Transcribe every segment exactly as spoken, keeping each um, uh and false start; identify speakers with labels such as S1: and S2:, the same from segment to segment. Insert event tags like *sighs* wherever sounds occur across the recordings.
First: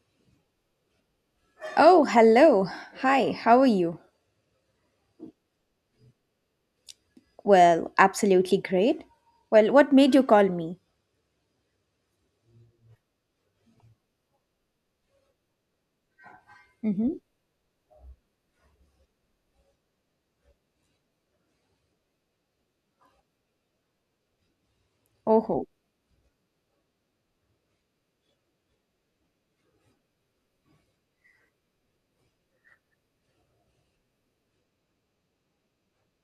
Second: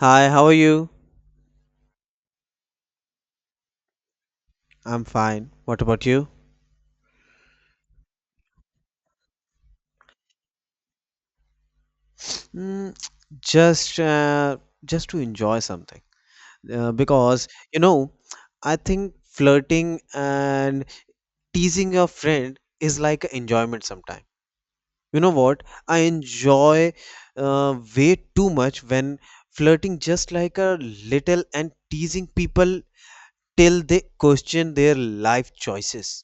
S1: Hi, how are you?
S2: Oh, hello. Hi, how are you?
S1: I'm fine. What about you?
S2: Well, absolutely great. Well, what made you call me?
S1: Mm, just uh, just to enjoy something. Uh,
S2: Mm-hmm.
S1: because you know, I think flirting and teasing your friend is like an enjoyment sometime. You know what?
S2: Oh,
S1: I enjoy uh, way too much when flirting just like a little and teasing people till they question their life choices.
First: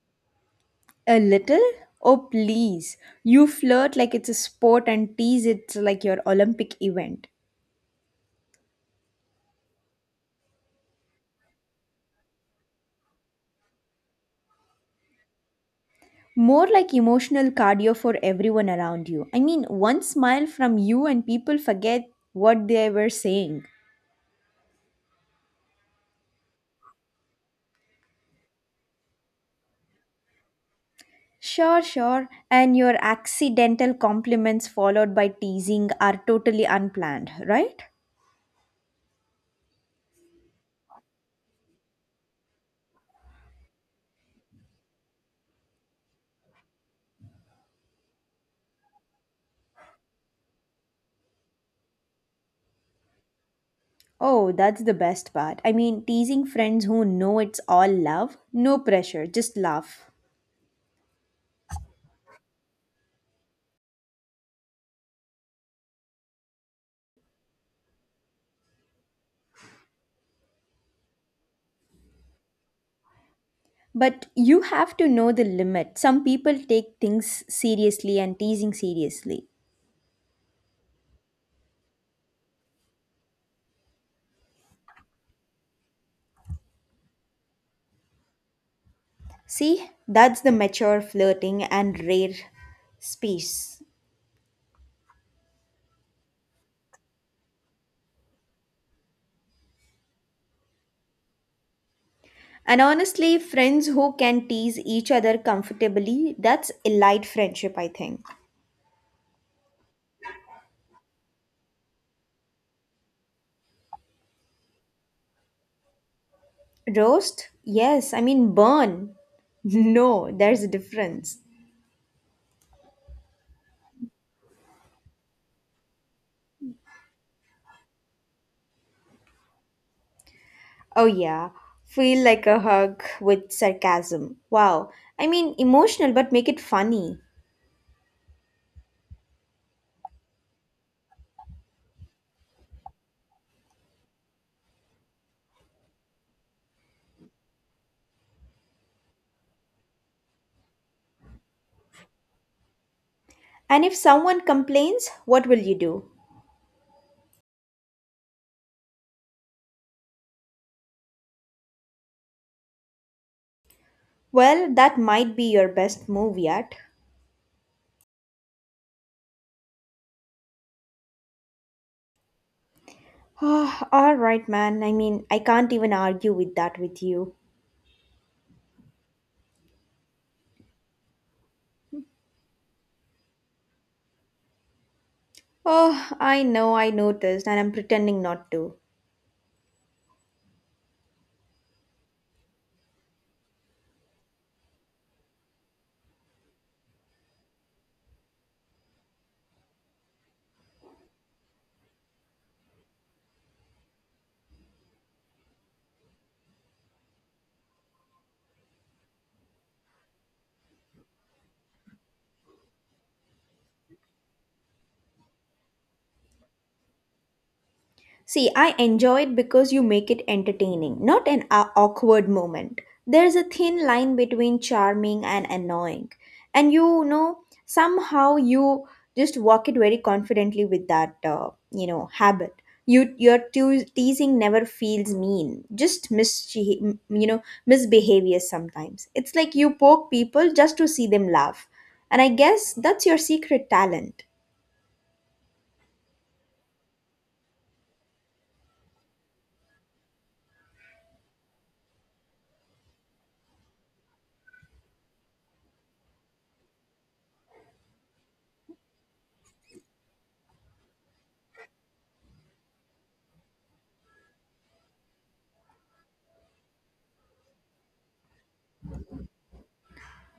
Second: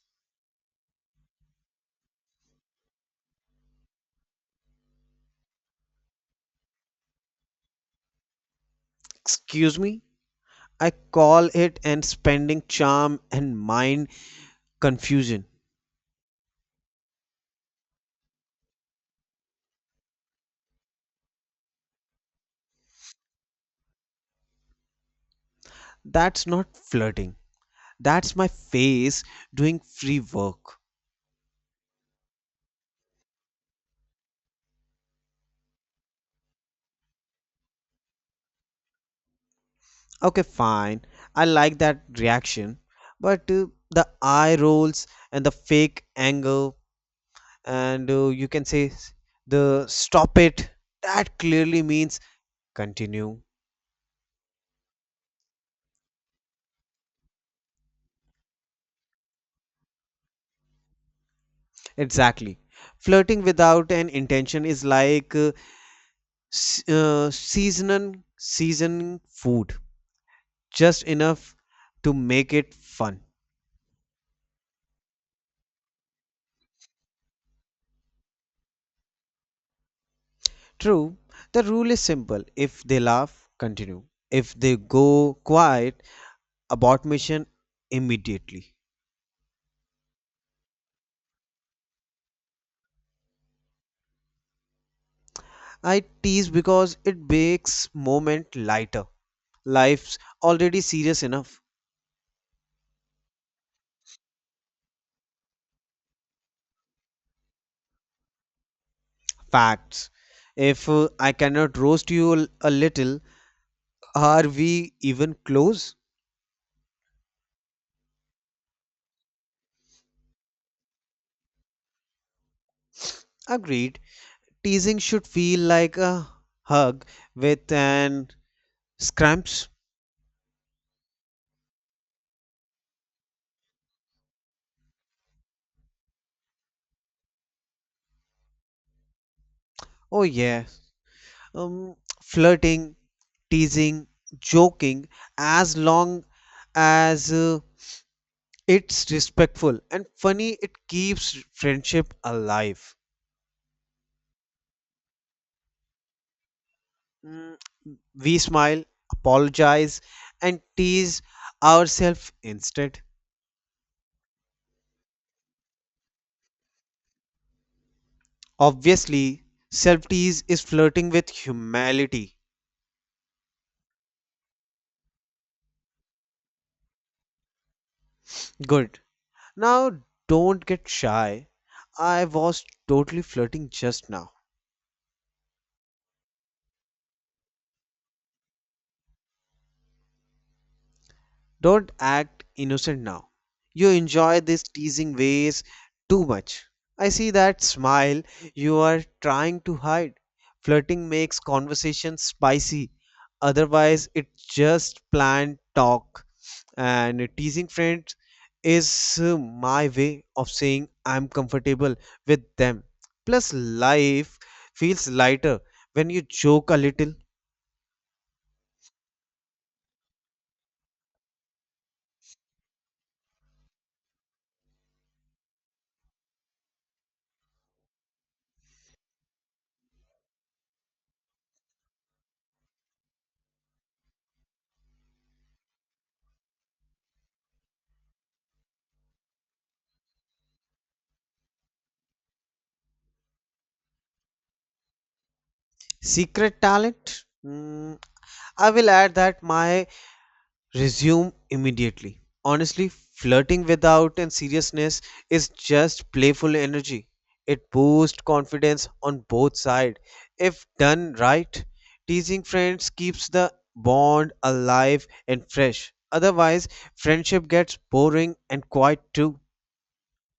S2: a little? Oh, please. You flirt like it's a sport and tease it like your Olympic event.
S1: Excuse me? I call it and spending charm and mind confusion.
S2: More like emotional cardio for everyone around you. I mean, one smile from you and people forget what they were saying.
S1: That's not flirting. That's my face doing free work.
S2: Sure, sure. And your accidental compliments followed by teasing are totally unplanned, right?
S1: Okay, fine. I like that reaction. But uh, the eye rolls and the fake anger, and uh, you can say s- the stop it, that clearly means continue.
S2: Oh, that's the best part. I mean, teasing friends who know it's all love, no pressure, just laugh.
S1: Exactly. Flirting without an intention is like uh, s- uh, seasoning, seasoning food, just enough to make it fun.
S2: But you have to know the limit. Some people take things seriously and teasing seriously.
S1: True, the rule is simple. If they laugh, continue. If they go quiet, abort mission immediately.
S2: See, that's the mature flirting and rare space.
S1: I tease because it makes moment lighter. Life's already serious enough.
S2: And honestly, friends who can tease each other comfortably, that's elite friendship, I think.
S1: Facts. If uh, I cannot roast you l- a little, are we even close?
S2: Roast? Yes, I mean, burn. *laughs* No, there's a difference.
S1: Agreed. Teasing should feel like a hug with an scrumps.
S2: Oh, yeah. Feel like a hug with sarcasm. Wow. I mean, emotional, but make it funny.
S1: Oh yeah. Um, flirting teasing, joking, as long as uh, it's respectful and funny, it keeps friendship alive.
S2: And if someone complains, what will you do?
S1: Mm, We smile, apologize, and tease ourselves instead.
S2: Well, that might be your best move yet. *sighs*
S1: Obviously, self tease is flirting with humility.
S2: Oh, all right, man. I mean, I can't even argue with that with you.
S1: Good. Now, don't get shy. I was totally flirting just now.
S2: Oh, I know, I noticed, and I'm pretending not to.
S1: Don't act innocent now. You enjoy these teasing ways too much. I see that smile you are trying to hide. Flirting makes conversation spicy. Otherwise, it's just planned talk. And teasing friends is uh, my way of saying I'm comfortable with them. Plus, life feels lighter when you joke a little.
S2: See, I enjoy it because you make it entertaining, not an au- awkward moment. There's a thin line between charming and annoying. And you know, somehow you just walk it very confidently with that, uh, you know, habit. You, your teo- teasing never feels mean, just mischief, you know, misbehavior sometimes. It's like you poke people just to see them laugh. And I guess that's your secret talent.
S1: Secret talent? Mm, I will add that my resume immediately. Honestly, flirting without and seriousness is just playful energy. It boosts confidence on both sides. If done right, teasing friends keeps the bond alive and fresh. Otherwise, friendship gets boring and quiet too.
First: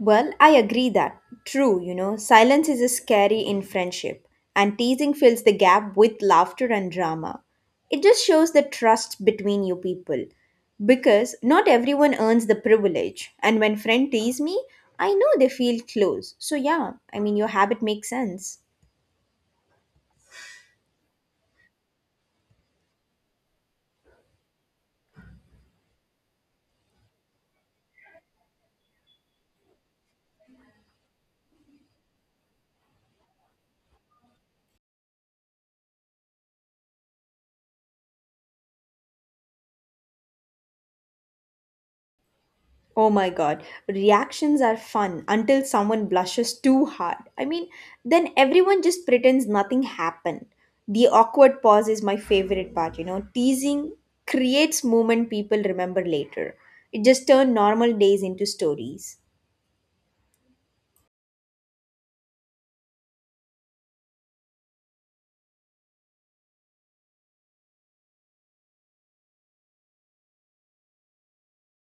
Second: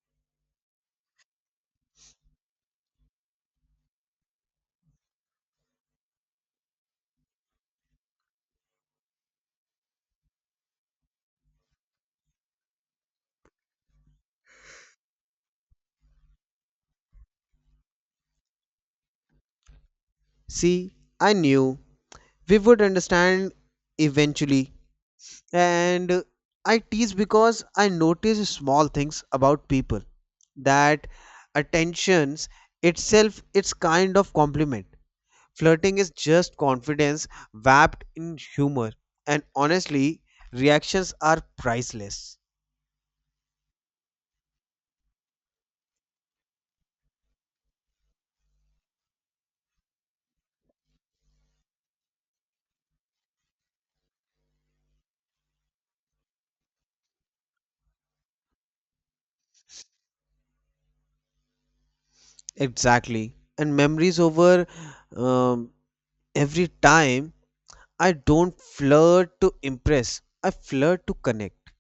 S2: Well, I agree that. True, you know, silence is scary in friendship, and teasing fills the gap with laughter and drama. It just shows the trust between you people. Because not everyone earns the privilege, and when friend tease me, I know they feel close. So yeah, I mean your habit makes sense.
S1: See, I knew we would understand eventually. and uh, I tease because I notice small things about people that attentions itself. It's kind of compliment. Flirting is just confidence wrapped in humor, and honestly, reactions are priceless.
S2: Oh my god, reactions are fun until someone blushes too hard. I mean, then everyone just pretends nothing happened. The awkward pause is my favorite part, you know. Teasing creates moment people remember later. It just turned normal days into stories.
S1: Exactly. And memories over um, every time. I don't flirt to impress. I flirt to connect,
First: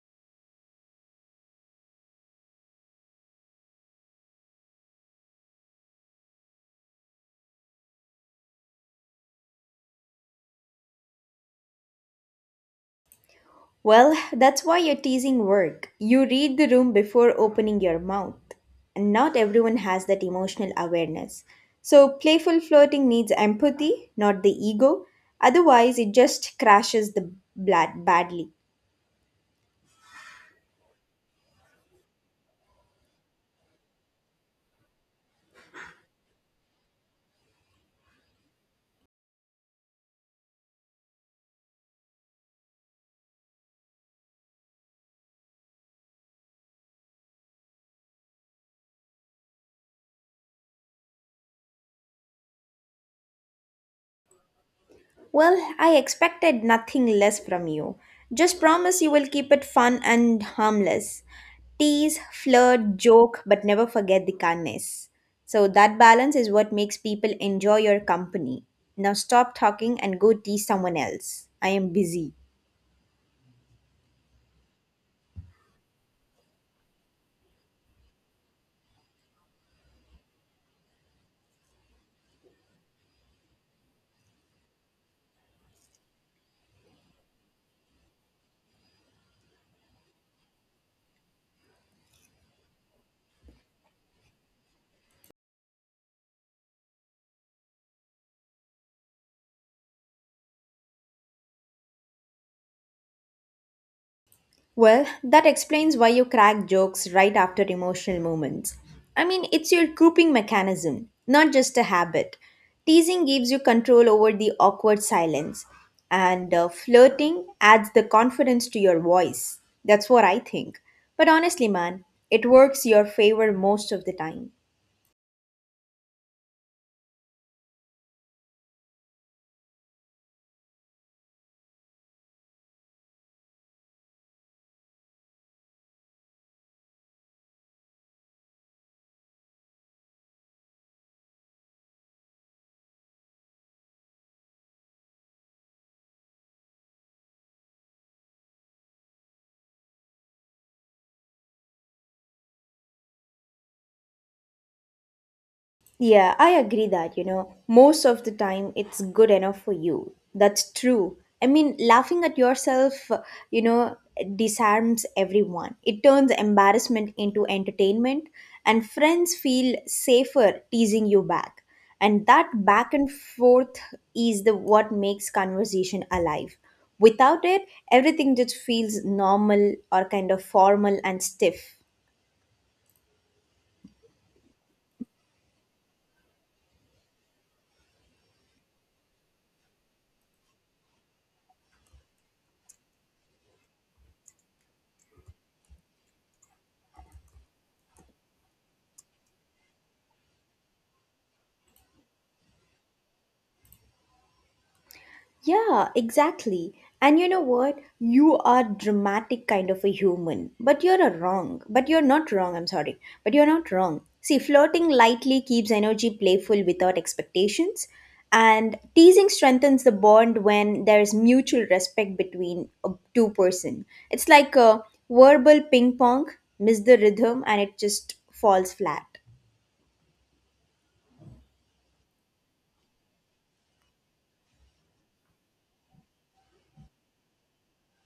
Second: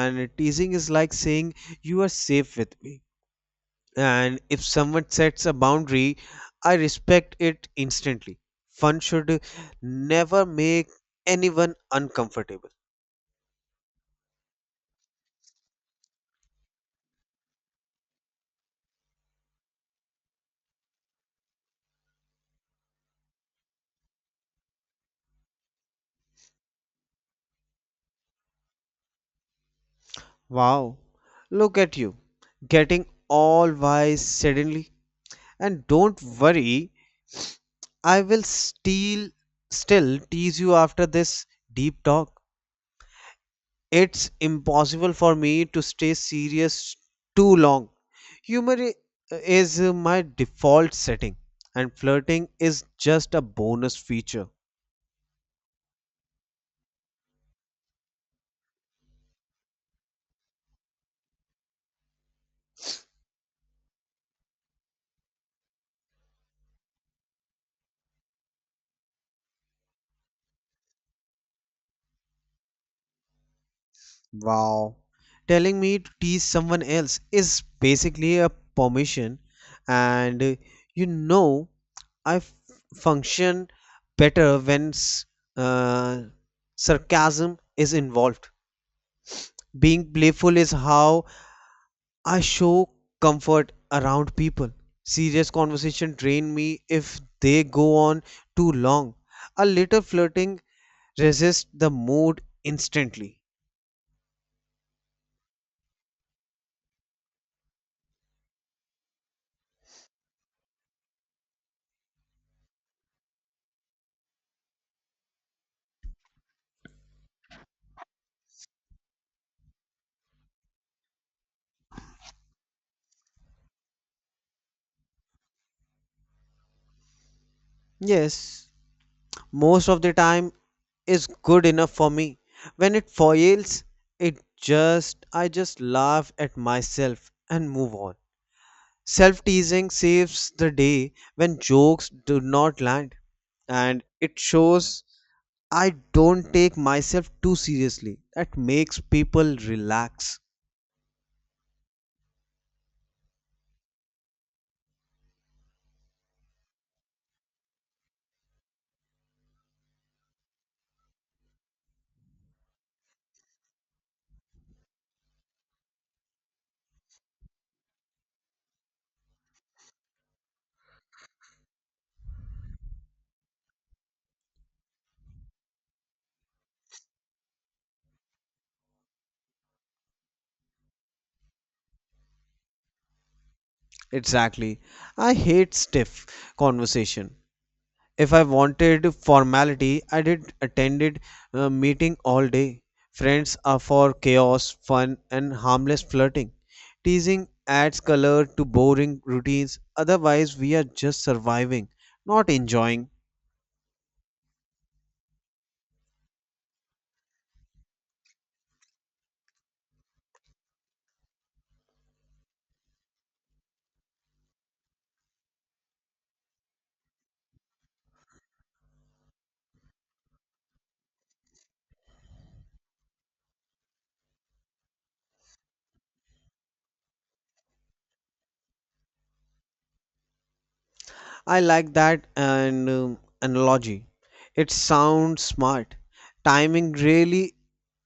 S1: and teasing is like saying you are safe with me. And if someone sets a boundary, I respect it instantly. Fun should never make anyone uncomfortable.
S2: Well, that's why you're teasing work. You read the room before opening your mouth. And not everyone has that emotional awareness. So, playful flirting needs empathy, not the ego. Otherwise, it just crashes the blood badly.
S1: Wow, look at you getting all wise suddenly. And don't worry, I will still still tease you after this deep talk. It's impossible for me to stay serious too long. Humor i- is uh, my default setting, and flirting is just a bonus feature.
S2: Well, I expected nothing less from you. Just promise you will keep it fun and harmless. Tease, flirt, joke, but never forget the kindness. So that balance is what makes people enjoy your company. Now stop talking and go tease someone else. I am busy.
S1: Wow. Telling me to tease someone else is basically a permission, and uh, you know, I f- function better when s- uh, sarcasm is involved. Being playful is how I show comfort around people. Serious conversation drain me if they go on too long. A little flirting resists the mood instantly.
S2: Well, that explains why you crack jokes right after emotional moments. I mean, it's your coping mechanism, not just a habit. Teasing gives you control over the awkward silence, and uh, flirting adds the confidence to your voice. That's what I think. But honestly, man, it works your favor most of the time.
S1: Yes, most of the time is good enough for me. When it foils, it just I just laugh at myself and move on. Self-teasing saves the day when jokes do not land and it shows I don't take myself too seriously. That makes people relax.
S2: Yeah, I agree that, you know, most of the time it's good enough for you. That's true. I mean, laughing at yourself, uh, you know, disarms everyone. It turns embarrassment into entertainment, and friends feel safer teasing you back. And that back and forth is the what makes conversation alive. Without it, everything just feels normal or kind of formal and stiff.
S1: Exactly. I hate stiff conversation. If I wanted formality, I did attended a meeting all day. Friends are for chaos, fun, and harmless flirting. Teasing adds color to boring routines. Otherwise, we are just surviving, not enjoying.
S2: Yeah, exactly. And you know what? You are dramatic kind of a human, but you're a wrong. But you're not wrong, I'm sorry. But you're not wrong. See, flirting lightly keeps energy playful without expectations, and teasing strengthens the bond when there's mutual respect between a two person. It's like a verbal ping pong, miss the rhythm and it just falls flat.
S1: I like that and um, analogy. It sounds smart. Timing really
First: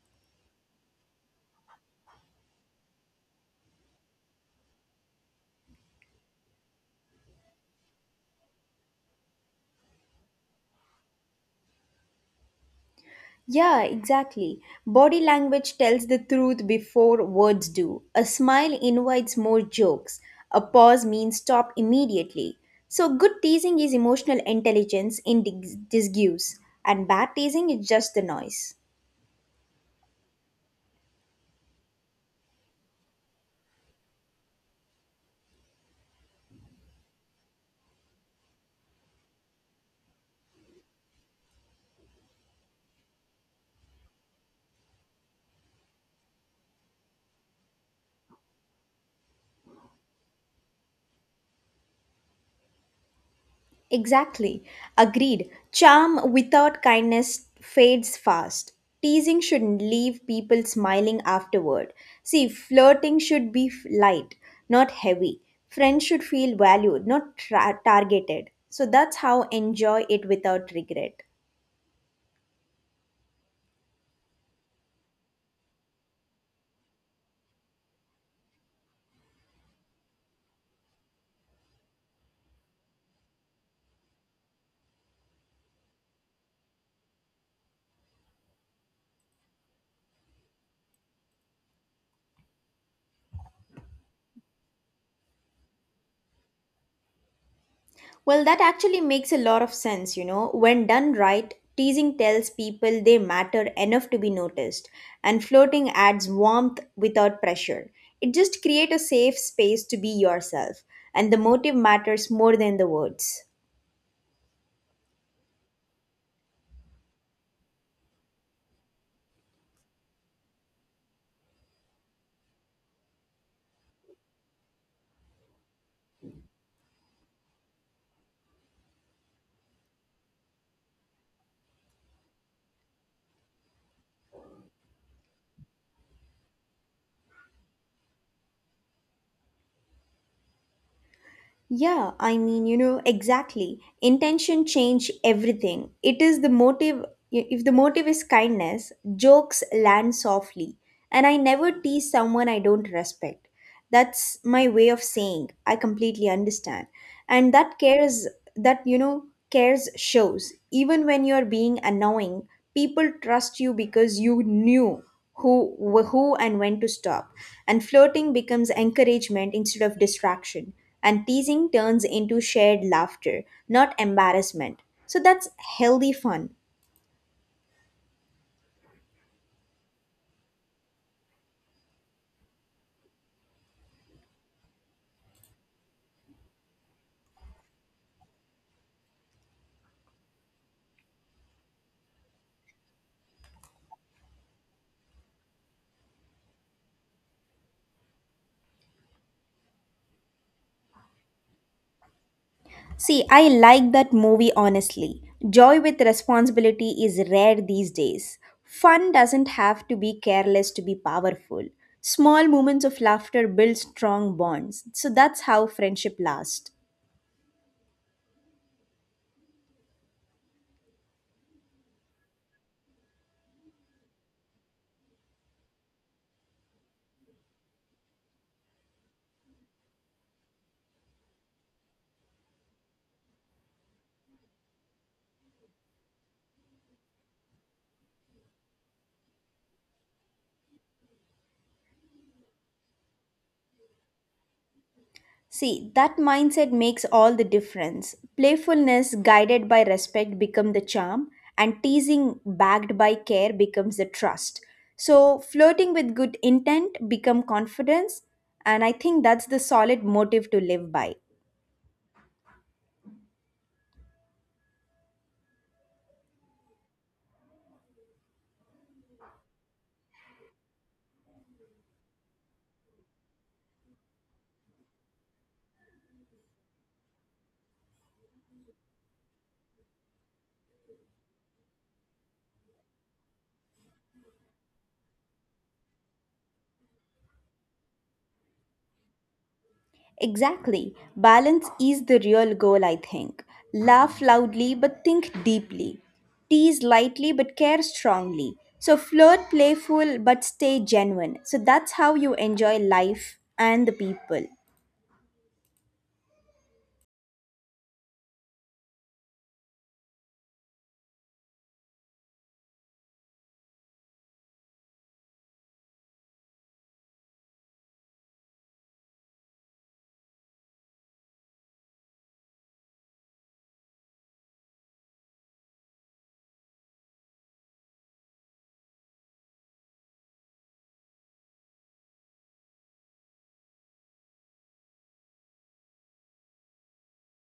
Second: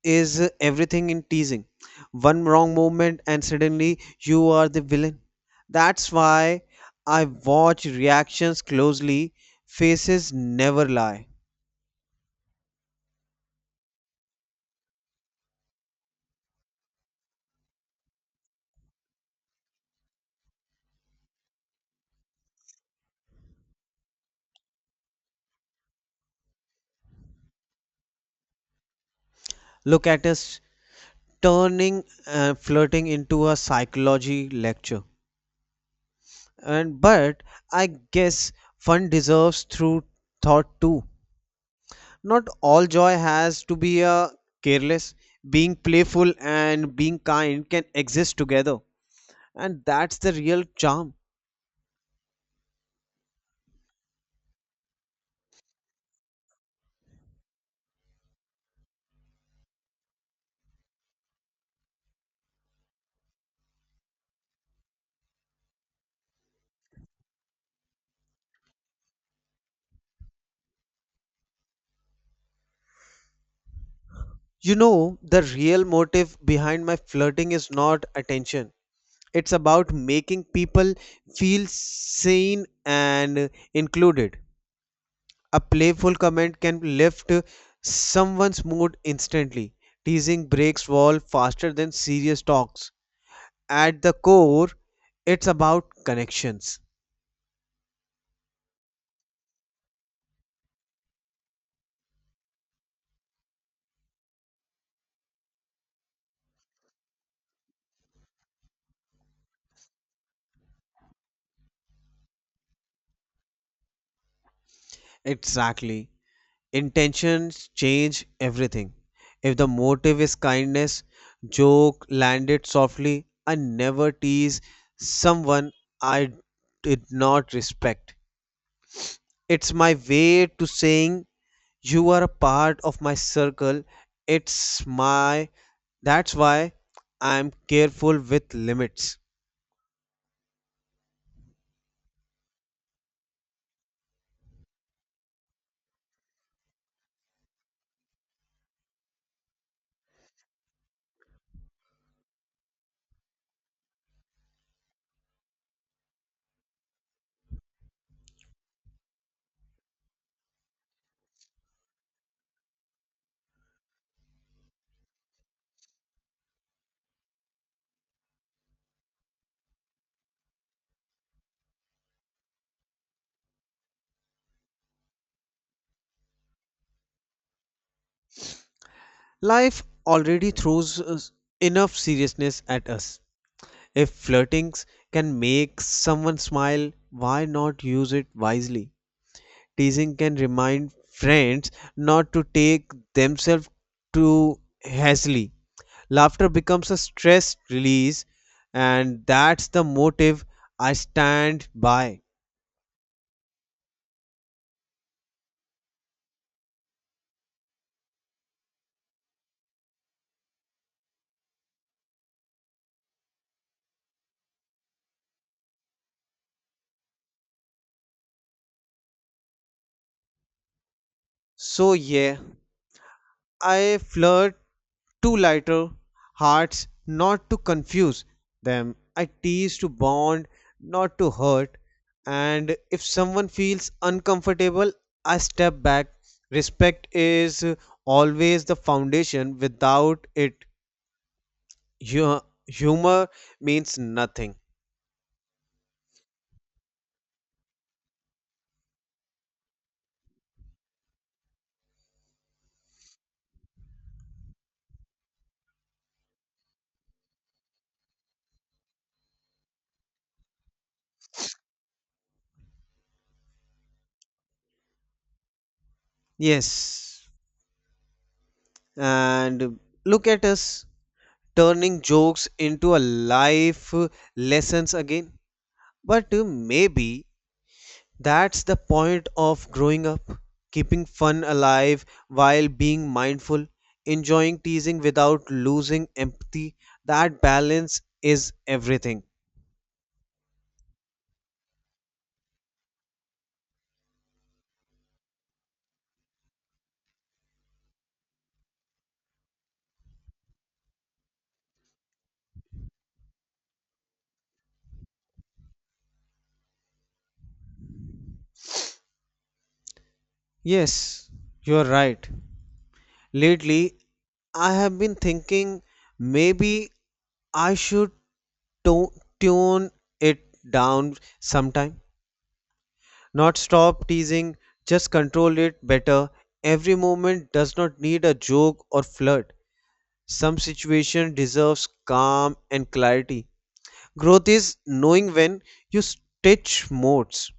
S1: is uh, everything in teasing. One wrong moment and suddenly you are the villain. That's why I watch reactions closely. Faces never lie.
S2: Yeah, exactly. Body language tells the truth before words do. A smile invites more jokes. A pause means stop immediately. So, good teasing is emotional intelligence in dis- disguise, and bad teasing is just the noise.
S1: Look at us turning uh, flirting into a psychology lecture. And but I guess fun deserves through thought too. Not all joy has to be a careless. Being playful and being kind can exist together, and that's the real charm.
S2: Exactly. Agreed. Charm without kindness fades fast. Teasing shouldn't leave people smiling afterward. See, flirting should be f- light, not heavy. Friends should feel valued, not tra- targeted. So that's how enjoy it without regret.
S1: You know, the real motive behind my flirting is not attention. It's about making people feel seen and included. A playful comment can lift someone's mood instantly. Teasing breaks walls faster than serious talks. At the core, it's about connections.
S2: Well, that actually makes a lot of sense, you know. When done right, teasing tells people they matter enough to be noticed, and flirting adds warmth without pressure. It just creates a safe space to be yourself, and the motive matters more than the words.
S1: Exactly. Intentions change everything. If the motive is kindness, joke, land it softly, and never tease someone I did not respect. It's my way to saying you are a part of my circle. It's my that's why I'm careful with limits.
S2: Yeah, I mean, you know, exactly. Intention change everything. It is the motive. If the motive is kindness, jokes land softly. And I never tease someone I don't respect. That's my way of saying I completely understand. And that cares, that, you know, cares shows. Even when you're being annoying, people trust you because you knew who wh- who and when to stop and flirting becomes encouragement instead of distraction and teasing turns into shared laughter not embarrassment so that's healthy fun.
S1: Life already throws us enough seriousness at us. If flirtings can make someone smile, why not use it wisely? Teasing can remind friends not to take themselves too hastily. Laughter becomes a stress release, and that's the motive I stand by.
S2: See, I like that movie honestly. Joy with responsibility is rare these days. Fun doesn't have to be careless to be powerful. Small moments of laughter build strong bonds, so that's how friendship lasts.
S1: So, yeah, I flirt two lighter hearts, not to confuse them. I tease to bond, not to hurt. And if someone feels uncomfortable, I step back. Respect is always the foundation. Without it, hu- humor means nothing.
S2: See, that mindset makes all the difference. Playfulness guided by respect become the charm and teasing backed by care becomes the trust. So, flirting with good intent become confidence and I think that's the solid motive to live by.
S1: Yes. And look at us turning jokes into a life lessons again. But maybe that's the point of growing up, keeping fun alive while being mindful, enjoying teasing without losing empathy. That balance is everything.
S2: Exactly. Balance is the real goal, I think. Laugh loudly but think deeply. Tease lightly but care strongly. So flirt playful but stay genuine. So that's how you enjoy life and the people.
S1: Yes, you're right. Lately, I have been thinking maybe I should to- tune it down sometime. Not stop teasing, just control it better. Every moment does not need a joke or flirt. Some situation deserves calm and clarity. Growth is knowing when you switch modes.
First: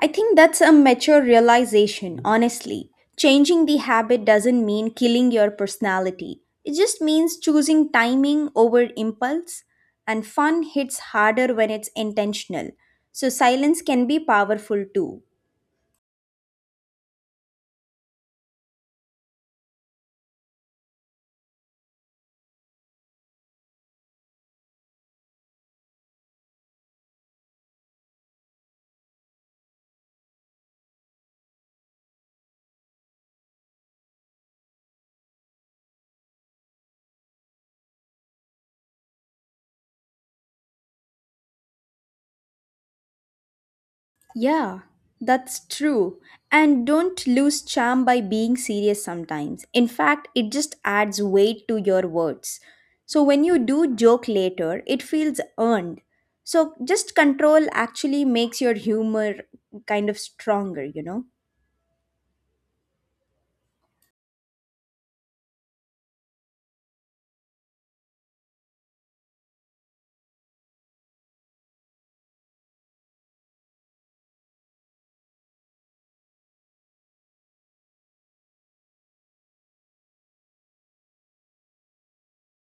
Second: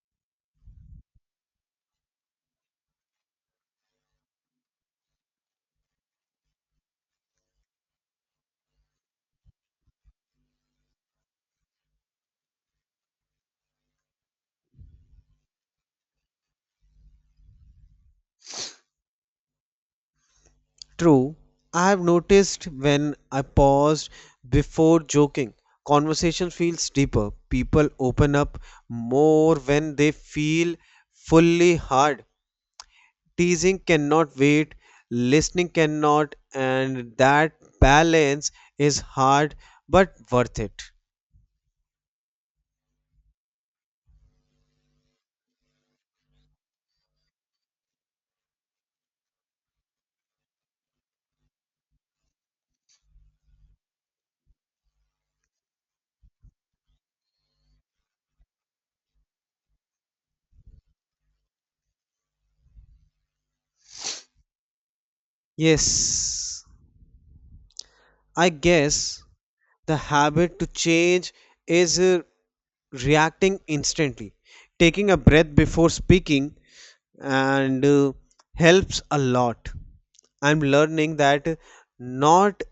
S2: I think that's a mature realization, honestly. Changing the habit doesn't mean killing your personality. It just means choosing timing over impulse, and fun hits harder when it's intentional. So silence can be powerful too.
S1: True, I have noticed when I paused before joking, conversation feels deeper. People open up more when they feel fully hard. Teasing cannot wait, listening cannot, and that balance is hard but worth it.
S2: Yeah, that's true. And don't lose charm by being serious sometimes. In fact, it just adds weight to your words. So when you do joke later, it feels earned. So just control actually makes your humor kind of stronger, you know?
S1: Yes, I guess the habit to change is uh, reacting instantly, taking a breath before speaking and uh, helps a lot. I'm learning that not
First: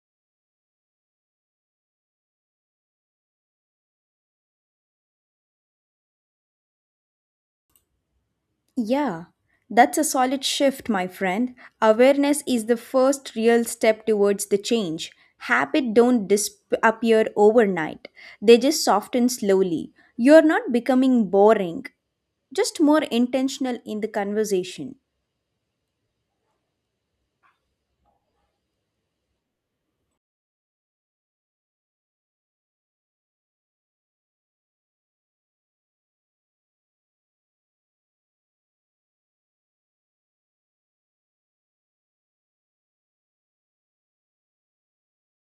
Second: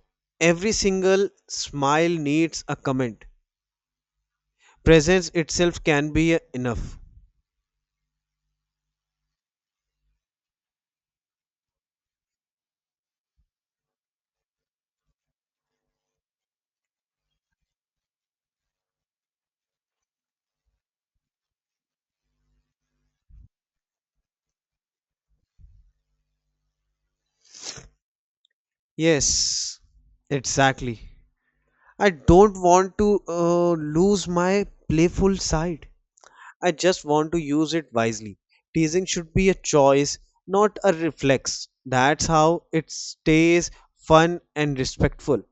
S1: every single smile needs a comment. Presence itself can be uh, enough.
S2: Yeah, that's a solid shift, my friend. Awareness is the first real step towards the change. Habits don't disappear overnight, they just soften slowly. You're not becoming boring, just more intentional in the conversation.
S1: Yes, exactly. I don't want to uh, lose my playful side. I just want to use it wisely. Teasing should be a choice, not a reflex. That's how it stays fun and respectful.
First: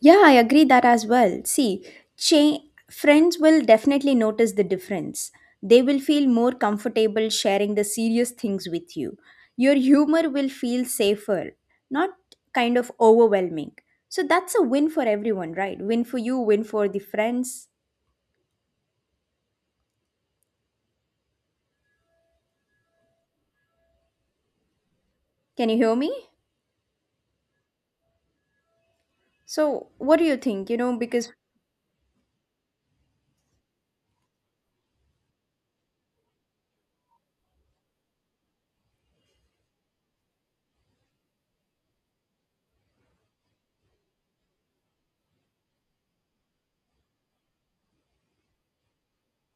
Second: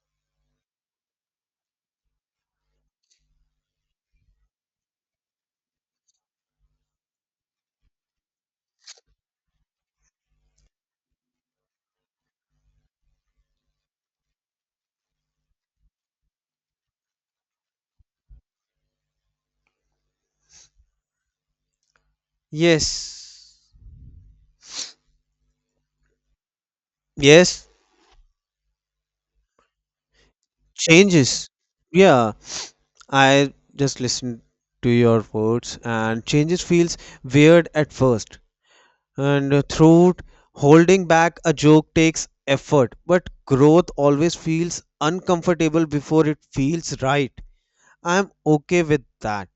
S2: Yeah, I agree that as well. See, cha- friends will definitely notice the difference. They will feel more comfortable sharing the serious things with you. Your humor will feel safer, not kind of overwhelming. So that's a win for everyone, right? Win for you, win for the friends.
S1: Yes.
S2: Can you hear me?
S1: Yes.
S2: So, what do you think? You know, because...
S1: Changes. Yeah. I just listened to your words and changes feels weird at first. And uh, throughout holding back a joke takes effort, but growth always feels uncomfortable before it feels right. I'm okay with that.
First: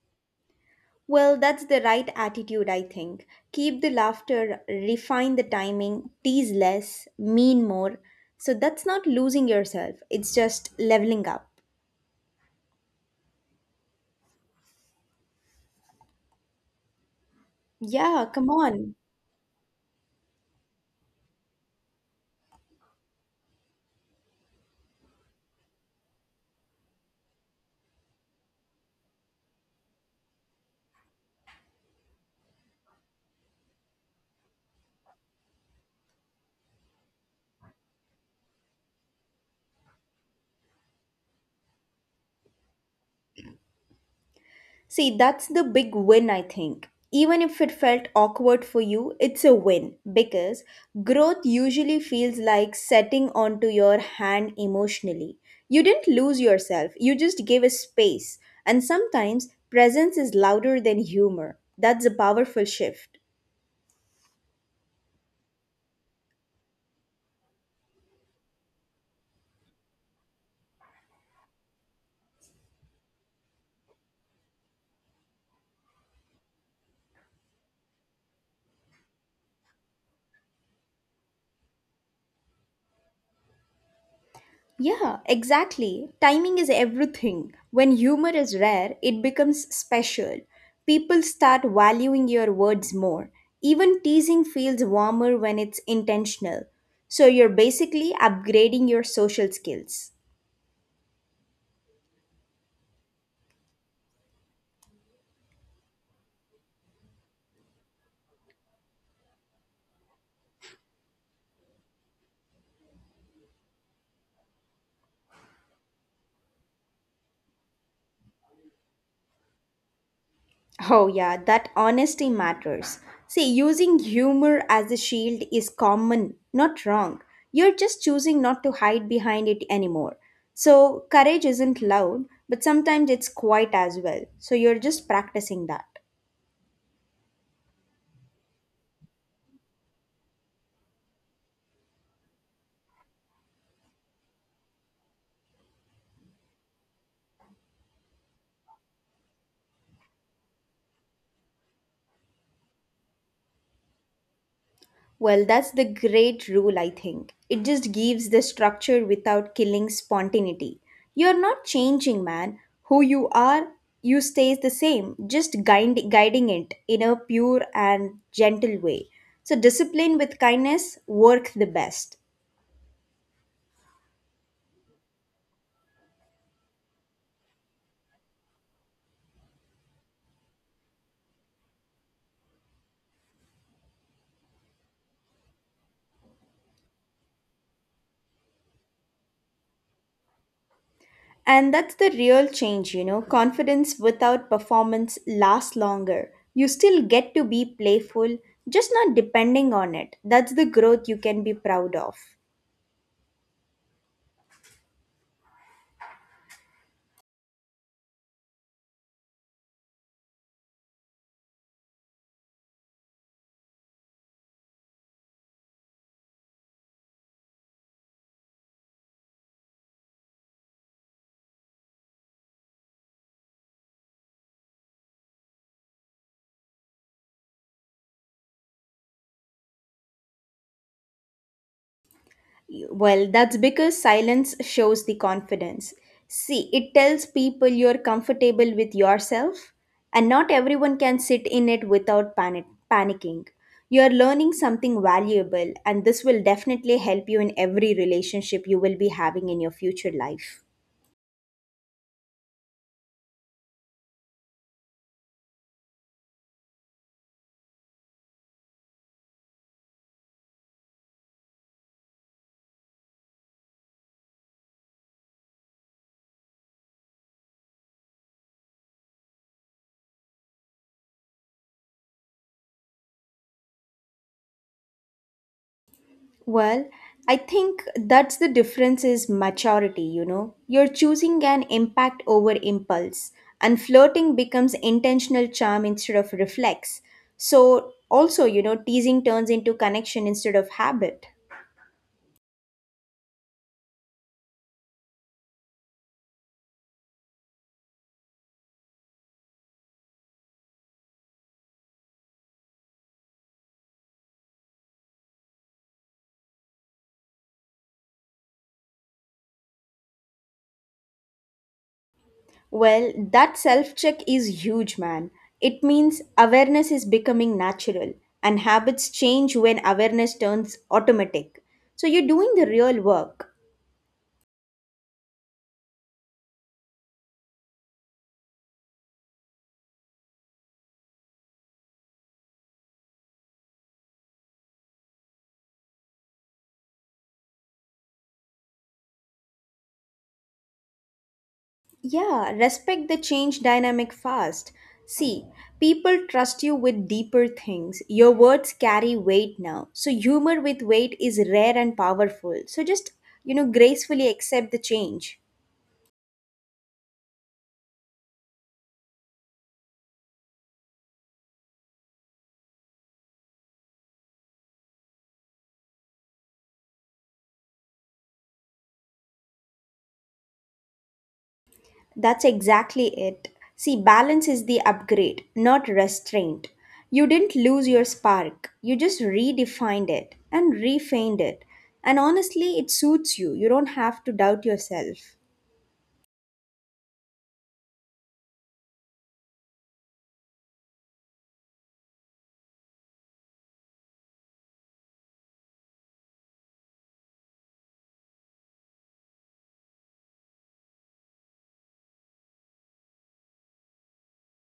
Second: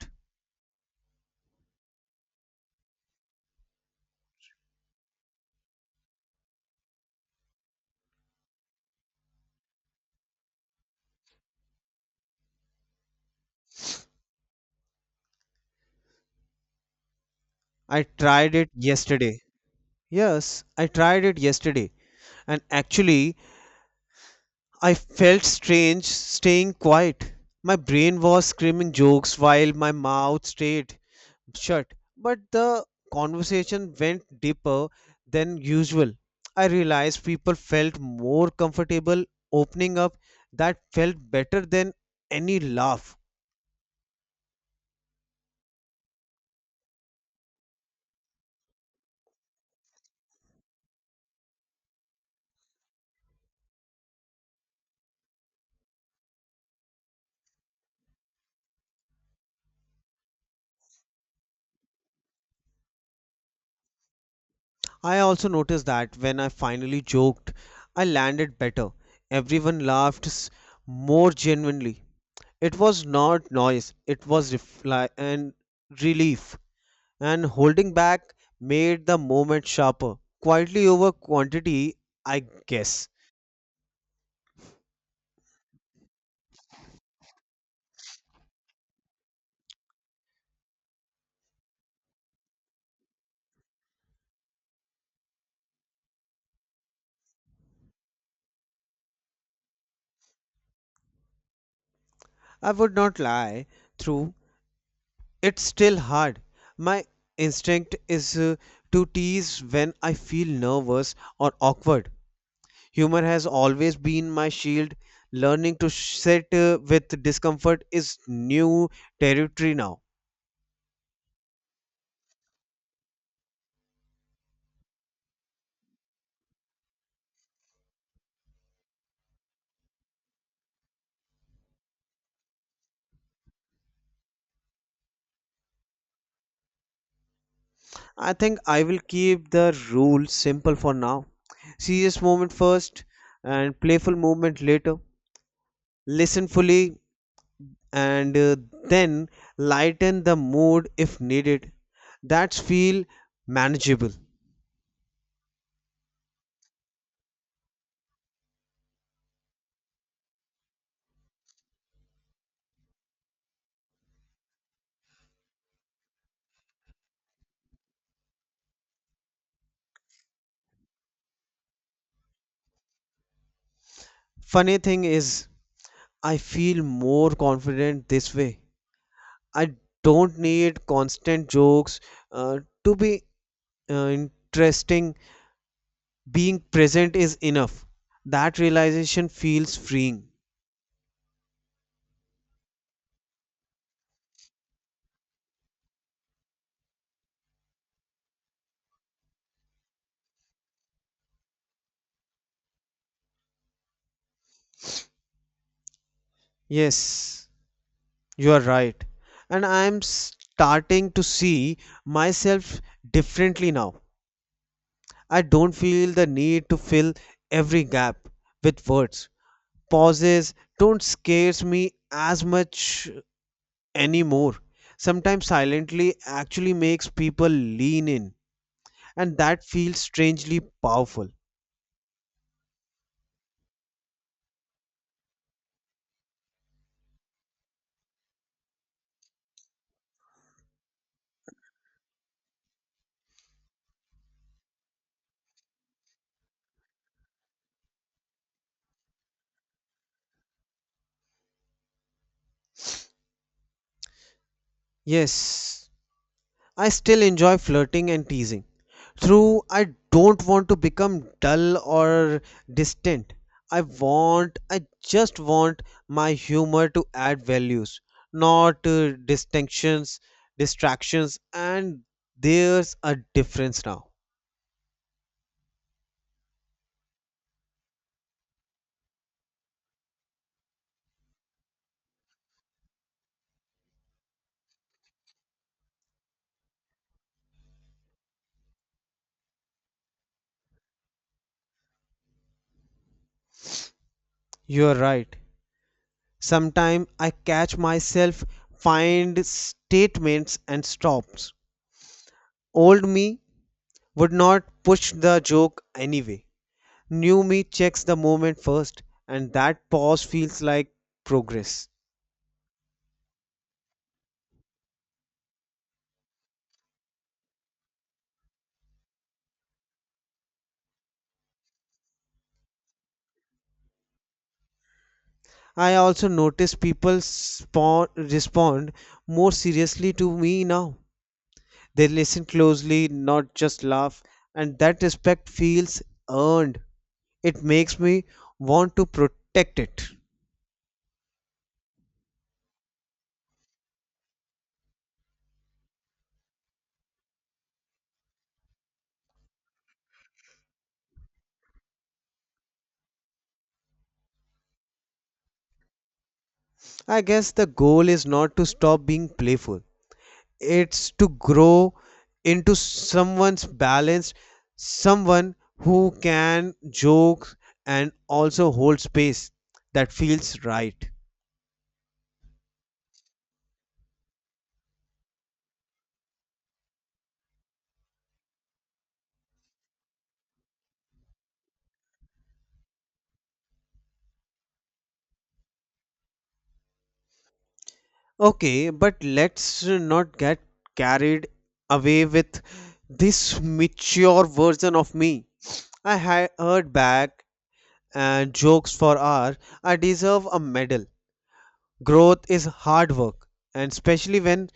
S2: Well, that's the right attitude, I think. Keep the laughter, refine the timing, tease less, mean more. So that's not losing yourself, it's just leveling up.
S1: I
S2: Yeah, come
S1: tried it
S2: on.
S1: yesterday. Yes, I tried it yesterday. And actually, I felt strange staying quiet. My brain was screaming jokes while my mouth stayed shut. But the conversation went deeper than usual. I realized people felt more comfortable opening up. That felt better than any laugh.
S2: See, that's the big win, I think. Even if it felt awkward for you, it's a win because growth usually feels like setting onto your hand emotionally. You didn't lose yourself, you just gave a space. And sometimes presence is louder than humor. That's a powerful shift.
S1: I also noticed that when I finally joked, I landed better. Everyone laughed s- more genuinely. It was not noise, it was refli- and relief. And holding back made the moment sharper. Quietly over quantity, I guess.
S2: Yeah, exactly. Timing is everything. When humor is rare, it becomes special. People start valuing your words more. Even teasing feels warmer when it's intentional. So you're basically upgrading your social skills.
S1: I would not lie through. It's still hard. My instinct is uh, to tease when I feel nervous or awkward. Humor has always been my shield. Learning to sit uh, with discomfort is new territory now.
S2: Oh, yeah, that honesty matters. See, using humor as a shield is common, not wrong. You're just choosing not to hide behind it anymore. So, courage isn't loud, but sometimes it's quiet as well. So, you're just practicing that.
S1: I think I will keep the rule simple for now. Serious moment first and playful moment later. Listen fully and uh, then lighten the mood if needed. That's feel manageable.
S2: Well, that's the great rule, I think. It just gives the structure without killing spontaneity. You're not changing, man. Who you are, you stays the same, just guide, guiding it in a pure and gentle way. So, discipline with kindness work the best.
S1: Funny thing is, I feel more confident this way. I don't need constant jokes uh, to be uh, interesting. Being present is enough. That realization feels freeing.
S2: And that's the real change, you know. Confidence without performance lasts longer. You still get to be playful, just not depending on it. That's the growth you can be proud of.
S1: Yes, you are right. And I'm starting to see myself differently now. I don't feel the need to fill every gap with words. Pauses don't scare me as much anymore. Sometimes silently actually makes people lean in and that feels strangely powerful.
S2: Well, that's because silence shows the confidence. See, it tells people you're comfortable with yourself, and not everyone can sit in it without panic- panicking. You're learning something valuable, and this will definitely help you in every relationship you will be having in your future life.
S1: Yes, I still enjoy flirting and teasing. Through, I don't want to become dull or distant. I want, I just want my humor to add values, not uh, distinctions, distractions, and there's a difference now.
S2: Well, I think that's the difference is maturity, you know. You're choosing an impact over impulse, and flirting becomes intentional charm instead of reflex. So, also, you know, teasing turns into connection instead of habit.
S1: You're right. Sometimes I catch myself find statements and stops. Old me would not push the joke anyway. New me checks the moment first, and that pause feels like progress.
S2: Well, that self check is huge, man. It means awareness is becoming natural, and habits change when awareness turns automatic. So, you're doing the real work.
S1: I also notice people spawn, respond more seriously to me now. They listen closely, not just laugh, and that respect feels earned. It makes me want to protect it.
S2: Yeah, respect the change dynamic fast. See, people trust you with deeper things. Your words carry weight now. So humor with weight is rare and powerful. So just, you know, gracefully accept the change.
S1: I guess the goal is not to stop being playful. It's to grow into someone's balanced someone who can joke and also hold space that feels right.
S2: That's exactly it. See, balance is the upgrade, not restraint. You didn't lose your spark. You just redefined it and refined it. And honestly, it suits you. You don't have to doubt yourself.
S1: Okay, but let's not get carried away with this mature version of me. I had heard back and jokes for hours. I deserve a medal. Growth is hard work, and especially when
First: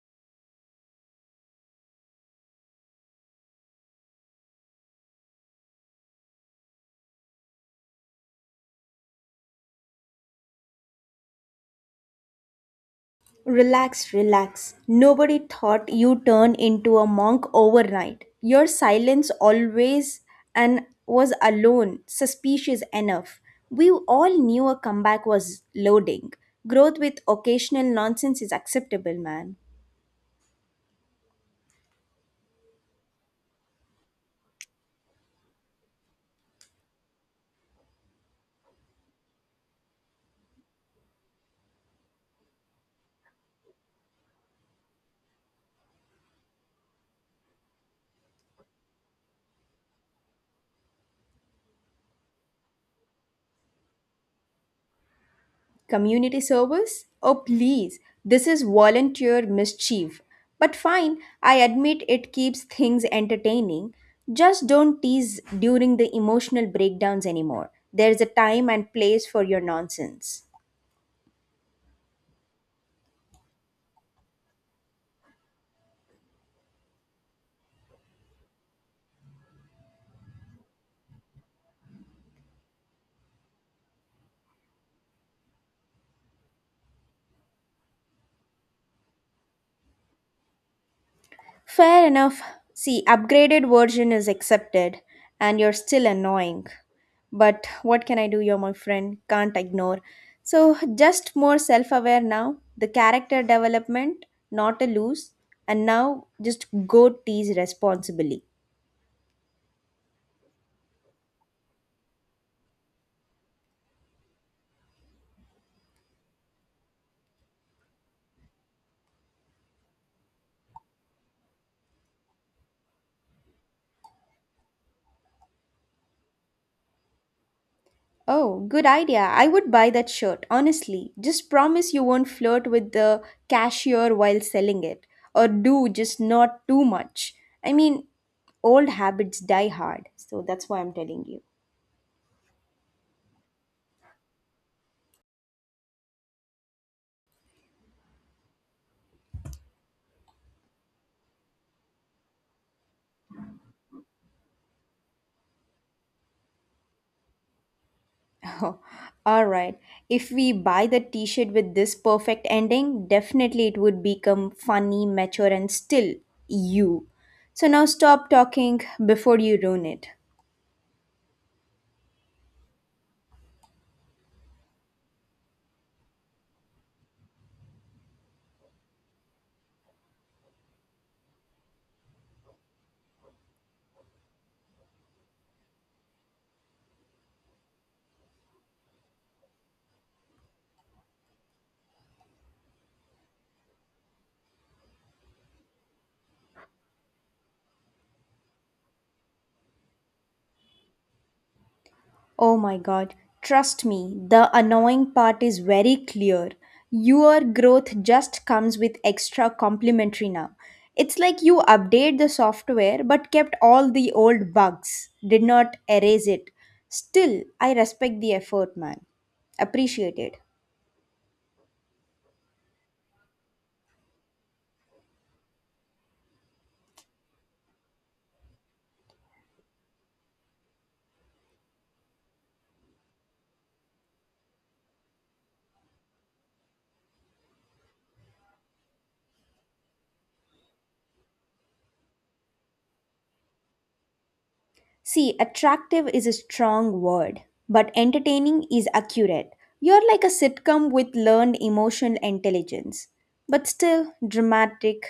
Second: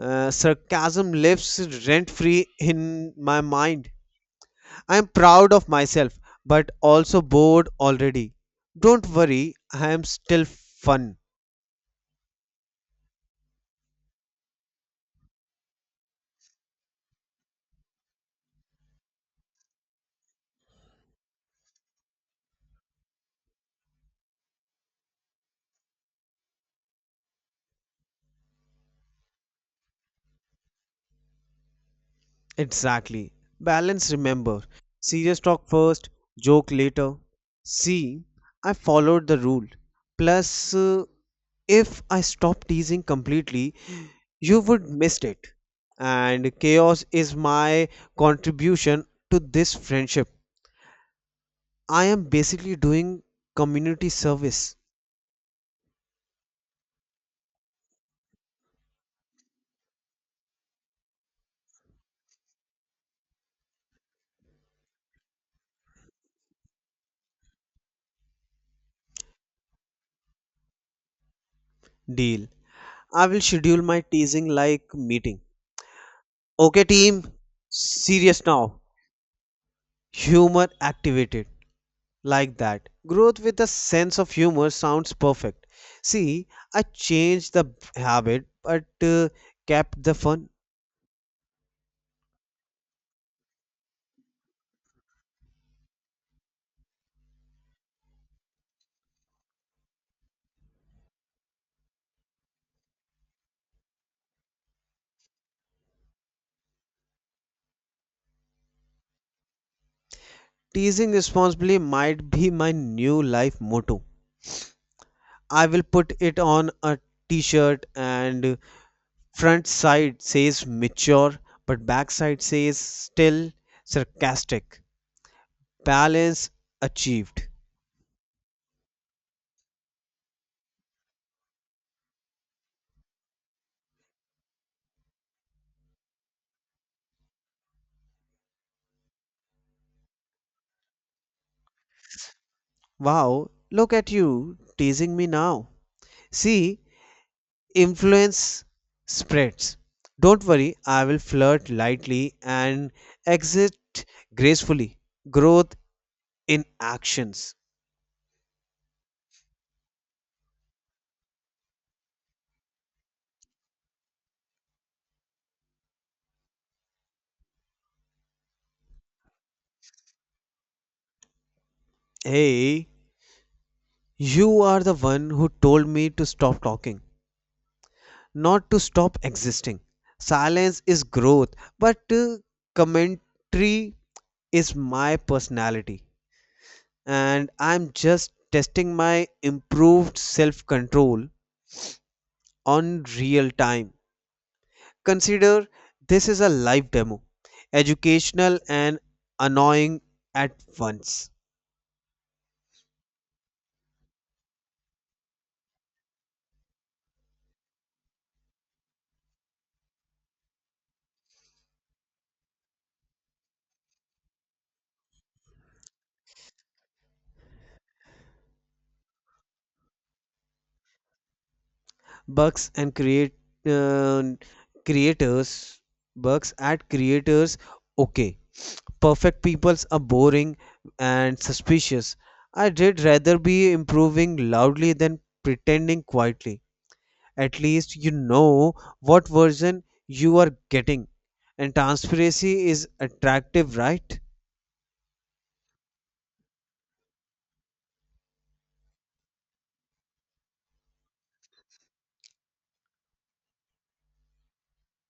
S1: uh, sarcasm lives rent free in my mind. I'm proud of myself, but also bored already. Don't worry, I am still fun.
S2: Relax, relax. Nobody thought you turned into a monk overnight. Your silence always and was alone, suspicious enough. We all knew a comeback was loading. Growth with occasional nonsense is acceptable, man.
S1: Exactly. Balance, remember. Serious talk first, joke later. See, I followed the rule. Plus, uh, if I stopped teasing completely, you would missed it. And chaos is my contribution to this friendship. I am basically doing community service.
S2: Community service? Oh, please, this is volunteer mischief. But fine, I admit it keeps things entertaining. Just don't tease during the emotional breakdowns anymore. There's a time and place for your nonsense.
S1: Deal. I will schedule my teasing like meeting. Okay, team, serious now. Humor activated like that. Growth with a sense of humor sounds perfect. See, I changed the habit but uh, kept the fun.
S2: Fair enough. See, upgraded version is accepted and you're still annoying. But what can I do, you're my friend? Can't ignore. So, just more self aware now. The character development, not a lose. And now just go tease responsibly.
S1: Teasing responsibly might be my new life motto. I will put it on a t shirt and front side says mature, but back side says still sarcastic. Balance achieved.
S2: Oh, good idea. I would buy that shirt, honestly. Just promise you won't flirt with the cashier while selling it. Or do, just not too much. I mean, old habits die hard. So that's why I'm telling you.
S1: Wow, look at you teasing me now. See, influence spreads. Don't worry, I will flirt lightly and exit gracefully. Growth in actions.
S2: *laughs* All right. If we buy the t shirt with this perfect ending, definitely it would become funny, mature, and still you. So now stop talking before you ruin it.
S1: Hey, you are the one who told me to stop talking, not to stop existing. Silence is growth, but uh, commentary is my personality. And I'm just testing my improved self control on real time. Consider this is a live demo, educational and annoying at once.
S2: Oh my god, trust me, the annoying part is very clear. Your growth just comes with extra complimentary now. It's like you update the software but kept all the old bugs, did not erase it. Still, I respect the effort, man. Appreciate it.
S1: Bugs and create uh, creators, bugs at creators. Okay, perfect peoples are boring and suspicious. I did rather be improving loudly than pretending quietly. At least you know what version you are getting and transparency is attractive, right?
S2: See, attractive is a strong word, but entertaining is accurate. You're like a sitcom with learned emotional intelligence, but still dramatic,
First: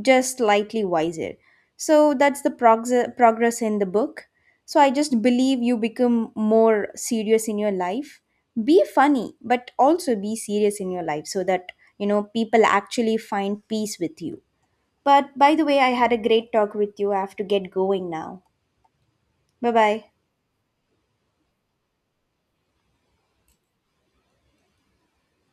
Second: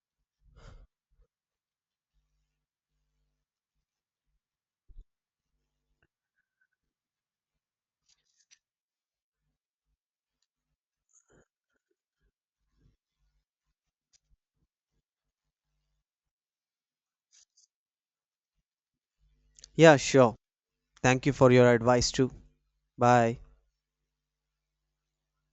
S2: just slightly wiser. So that's the prog- progress in the book. So I just believe you become more serious in your life. Be funny, but also be serious in your life so that, you know, people actually find peace with you. But by the way, I had a great talk with you. I have to get going now. Bye
S1: Yeah,
S2: bye.
S1: sure. Thank you for your advice too. Bye.